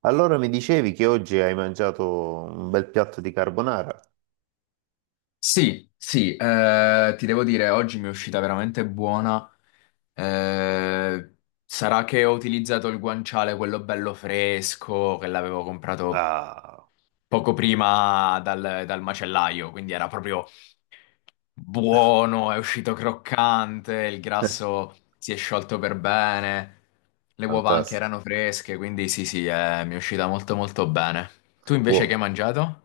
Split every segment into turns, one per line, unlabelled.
Allora mi dicevi che oggi hai mangiato un bel piatto di carbonara?
Sì, sì, ti devo dire, oggi mi è uscita veramente buona. Eh, Sarà che ho utilizzato il guanciale, quello bello fresco, che l'avevo comprato
Ah,
poco prima dal macellaio, quindi era proprio buono, è uscito croccante, il grasso si è sciolto per bene, le uova anche
fantastico.
erano fresche, quindi sì, sì, mi è uscita molto molto bene. Tu invece che hai
Buono.
mangiato?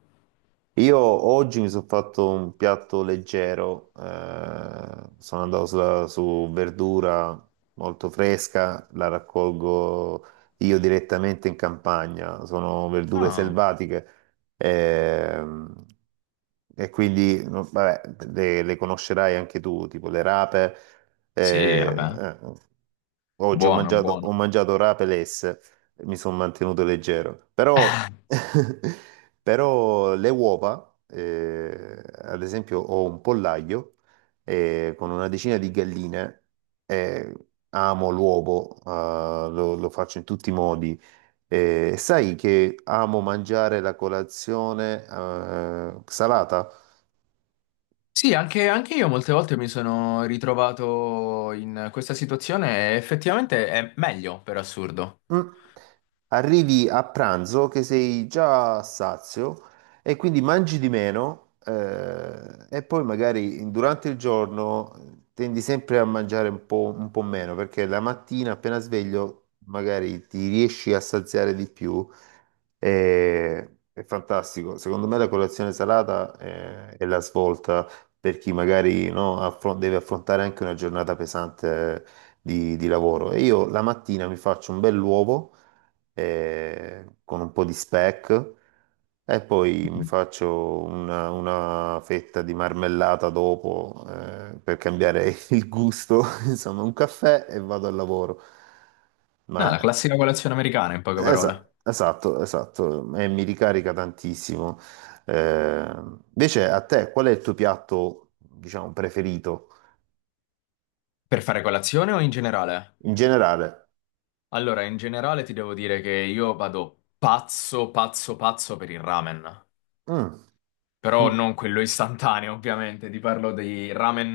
Io oggi mi sono fatto un piatto leggero, sono andato su verdura molto fresca, la raccolgo io direttamente in campagna, sono verdure
Ah,
selvatiche ehm, e quindi no, vabbè, le conoscerai anche tu, tipo le rape.
sì,
eh,
vabbè,
eh, Oggi
buono,
ho
buono.
mangiato rapelesse e mi sono mantenuto leggero. Però, però le uova, ad esempio, ho un pollaio con una decina di galline. eh, Amo l'uovo, lo faccio in tutti i modi. Sai che amo mangiare la colazione salata?
Sì, anche io molte volte mi sono ritrovato in questa situazione e effettivamente è meglio, per assurdo.
Mm. Arrivi a pranzo che sei già sazio e quindi mangi di meno, e poi magari durante il giorno, tendi sempre a mangiare un po' meno perché la mattina appena sveglio magari ti riesci a saziare di più. e- è fantastico. Secondo me la colazione salata è la svolta per chi magari no, deve affrontare anche una giornata pesante di lavoro. E io la mattina mi faccio un bell'uovo, con un po' di speck, e poi mi faccio una fetta di marmellata dopo, per cambiare il gusto, insomma, un caffè e vado al lavoro.
No,
Ma
la classica colazione americana, in poche parole.
esatto, esatto, e mi ricarica tantissimo. Eh, invece a te, qual è il tuo piatto, diciamo, preferito
Per fare colazione o in generale?
in generale?
Allora, in generale ti devo dire che io vado pazzo, pazzo, pazzo per il ramen.
Mm,
Però
mm,
non quello istantaneo, ovviamente. Ti parlo di ramen,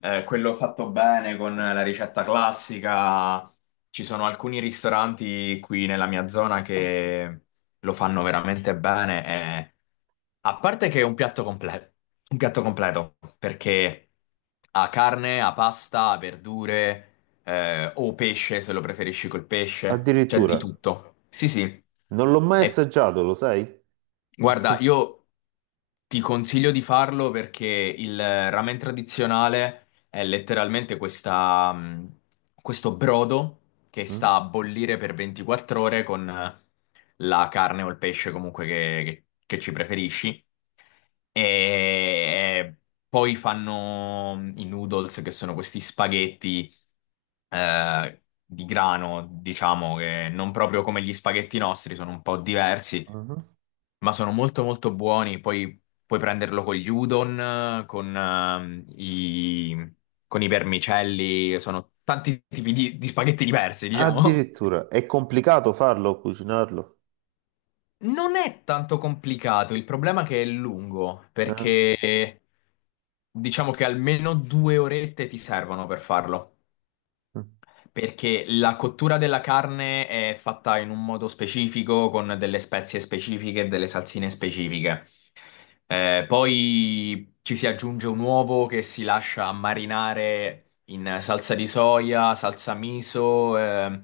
quello fatto bene con la ricetta classica. Ci sono alcuni ristoranti qui nella mia zona che lo fanno veramente bene. e- A parte che è un piatto completo, perché ha carne, ha pasta, ha verdure, o pesce, se lo preferisci col pesce, c'è di
addirittura.
tutto. Sì, sì.
Non l'ho mai
E
assaggiato, lo sai?
Guarda, io ti consiglio di farlo perché il ramen tradizionale è letteralmente questa, questo brodo che
Mm?
sta a bollire per 24 ore con la carne o il pesce comunque che ci preferisci e eh, poi fanno i noodles, che sono questi spaghetti di grano, diciamo che non proprio come gli spaghetti nostri, sono un po' diversi,
Mhm.
ma sono molto molto buoni. Poi puoi prenderlo con gli udon, eh, con, ehm, i, con i vermicelli, sono tanti tipi di spaghetti diversi, diciamo.
Addirittura, è complicato farlo, cucinarlo?
Non è tanto complicato, il problema è che è lungo,
Eh?
perché diciamo che almeno due orette ti servono per farlo,
Mm.
perché la cottura della carne è fatta in un modo specifico, con delle spezie specifiche e delle salsine specifiche. Poi ci si aggiunge un uovo che si lascia marinare in salsa di soia, salsa miso, eh,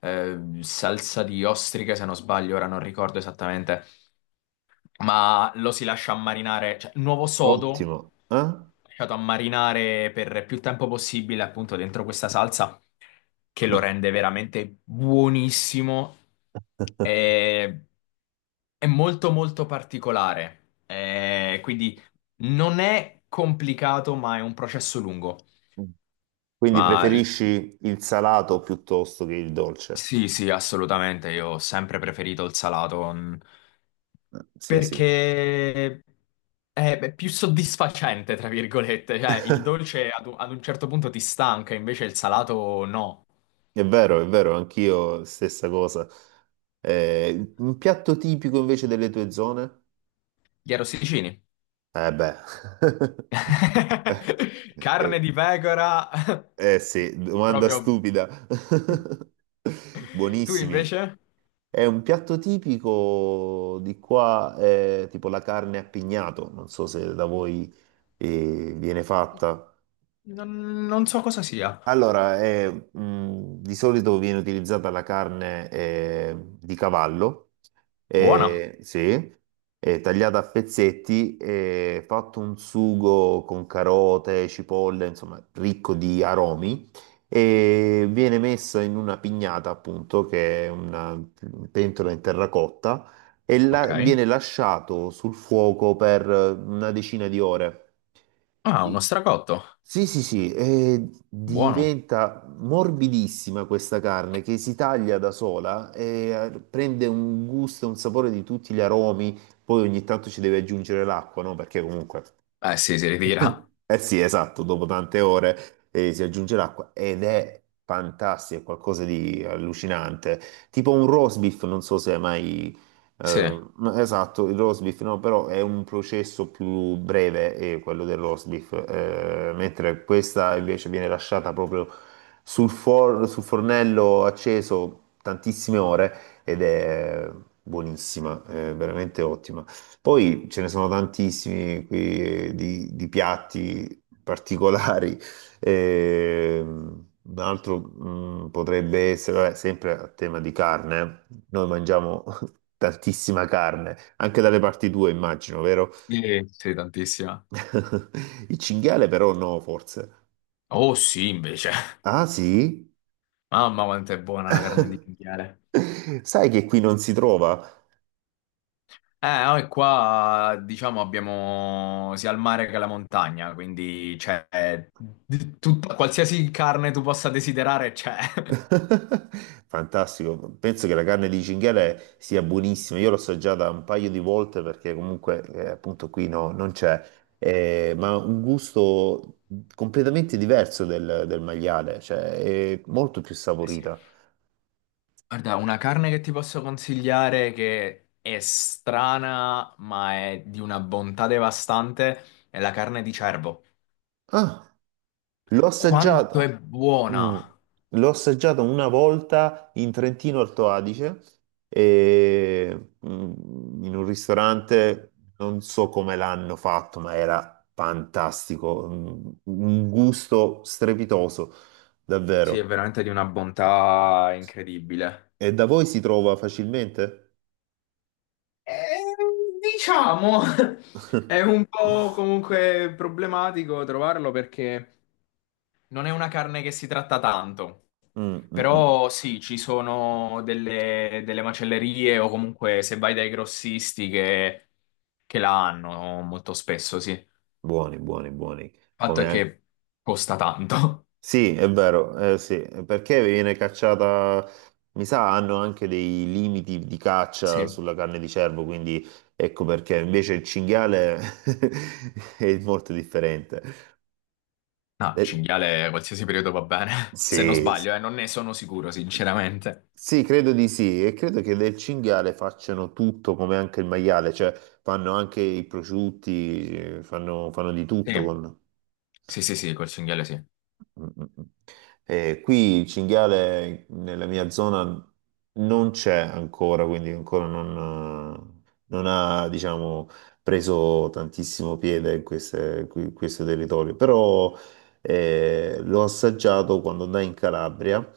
eh, salsa di ostriche, se non sbaglio, ora non ricordo esattamente ma lo si lascia ammarinare, cioè nuovo sodo
Ottimo. Eh?
lasciato ammarinare per più tempo possibile appunto dentro questa salsa che lo rende veramente buonissimo e è molto molto particolare. Quindi non è complicato ma è un processo lungo.
Mm. Quindi
Ma
preferisci il salato piuttosto che il dolce?
Sì, sì, assolutamente. Io ho sempre preferito il salato, mm,
Sì, sì.
perché è beh, più soddisfacente, tra virgolette. Cioè, il dolce ad ad un certo punto ti stanca, invece il salato no.
È vero, anch'io stessa cosa. Un piatto tipico invece delle tue zone?
Gli arrosticini.
Eh beh. Eh,
Carne
eh,
di pecora.
eh sì, domanda
Proprio.
stupida.
Tu
Buonissimi.
invece?
È un piatto tipico di qua, è tipo la carne a pignato, non so se da voi viene fatta.
Non so cosa sia.
Allora, è, di solito viene utilizzata la carne, di cavallo,
Buona.
sì, è tagliata a pezzetti, è fatto un sugo con carote, cipolle, insomma, ricco di aromi, e viene messa in una pignata, appunto, che è una pentola in terracotta, e
Ok.
viene lasciato sul fuoco per, una decina di ore.
Ah, uno
I-
stracotto.
Sì, sì, sì, e
Buono.
diventa morbidissima questa carne che si taglia da sola, e prende un gusto e un sapore di tutti gli aromi. Poi ogni tanto ci deve aggiungere l'acqua, no? Perché comunque
Eh sì, si ritira.
eh sì, esatto, dopo tante ore, si aggiunge l'acqua ed è fantastico, è qualcosa di allucinante. Tipo un roast beef, non so se hai mai...
Sì.
no, esatto, il roast beef, no, però è un processo più breve, quello del roast beef, mentre questa invece viene lasciata proprio sul fornello acceso tantissime ore, ed è buonissima, è veramente ottima. Poi ce ne sono tantissimi qui, di piatti particolari. Un altro mm, potrebbe essere, vabbè, sempre a tema di carne, eh. Noi mangiamo tantissima carne, anche dalle parti tue immagino, vero?
Sì, sì, tantissima.
Il cinghiale però no, forse.
Oh sì, invece.
Ah sì?
Mamma quanto è buona la carne di cinghiale.
Sai che qui non si trova?
Noi qua diciamo abbiamo sia il mare che la montagna, quindi c'è qualsiasi carne tu possa desiderare c'è.
Fantastico, penso che la carne di cinghiale sia buonissima, io l'ho assaggiata un paio di volte perché comunque, appunto qui no, non c'è. Ma un gusto completamente diverso del maiale, cioè è molto più
Eh sì.
saporita.
Guarda, una carne che ti posso consigliare che è strana, ma è di una bontà devastante, è la carne di cervo.
Ah. L'ho
Quanto è
assaggiata, mm,
buona!
l'ho assaggiata una volta in Trentino Alto Adige, e, mm, in un ristorante, non so come l'hanno fatto, ma era fantastico, mm, un gusto strepitoso,
Sì, è
davvero.
veramente di una bontà incredibile.
E da voi si trova facilmente?
Eh, diciamo, è un po' comunque problematico trovarlo perché non è una carne che si tratta tanto.
Mm, mm, mm.
Però sì, ci sono delle macellerie o comunque se vai dai grossisti che la hanno molto spesso, sì. Il
Buoni, buoni, buoni.
fatto è
Come,
che costa tanto.
sì, è vero, sì, perché viene cacciata, mi sa, hanno anche dei limiti di caccia
Sì.
sulla carne di cervo, quindi ecco perché invece il cinghiale è molto differente.
No,
Eh,
cinghiale qualsiasi periodo va bene, se non
sì,
sbaglio, non ne sono sicuro, sinceramente.
sì, credo di sì, e credo che del cinghiale facciano tutto come anche il maiale, cioè fanno anche i prosciutti, fanno di tutto
Sì,
con...
sì, sì, col cinghiale sì.
Mm, mm, mm. Qui il cinghiale nella mia zona non c'è ancora, quindi ancora non ha, diciamo, preso tantissimo piede in questo territorio, però l'ho assaggiato quando andai in Calabria,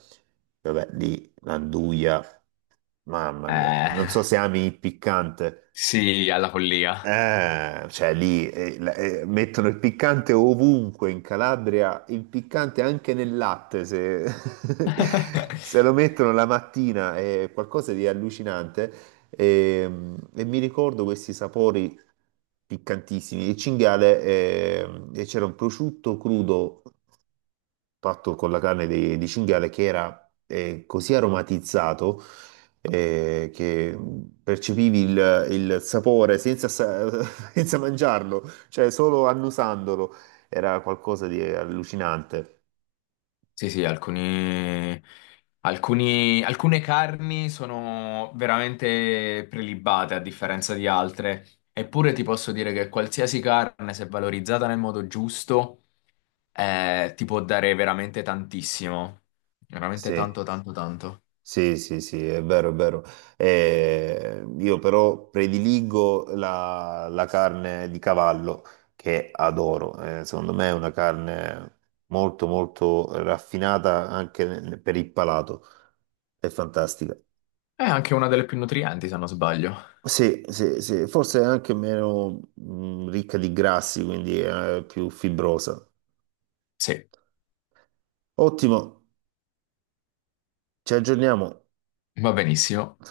vabbè, lì l'anduia, mamma mia, non so
Eh.
se ami il piccante.
Sì, alla follia.
Cioè lì mettono il piccante ovunque in Calabria, il piccante anche nel latte, se, se lo mettono la mattina è qualcosa di allucinante, e, e mi ricordo questi sapori piccantissimi. Il cinghiale, e c'era un prosciutto crudo fatto con la carne di cinghiale che era, così aromatizzato, che percepivi il sapore senza, senza mangiarlo, cioè solo annusandolo. Era qualcosa di allucinante.
Sì, sì, alcune carni sono veramente prelibate a differenza di altre. Eppure ti posso dire che qualsiasi carne, se valorizzata nel modo giusto, ti può dare veramente tantissimo. Veramente
Sì.
tanto, tanto, tanto.
Sì, sì, sì, è vero, è vero. Io però prediligo la carne di cavallo che adoro. Secondo me è una carne molto, molto raffinata anche per il palato. È fantastica.
È anche una delle più nutrienti, se non sbaglio.
Sì, sì, sì, forse è anche meno ricca di grassi, quindi è più fibrosa.
Sì,
Ottimo, ci aggiorniamo.
va benissimo.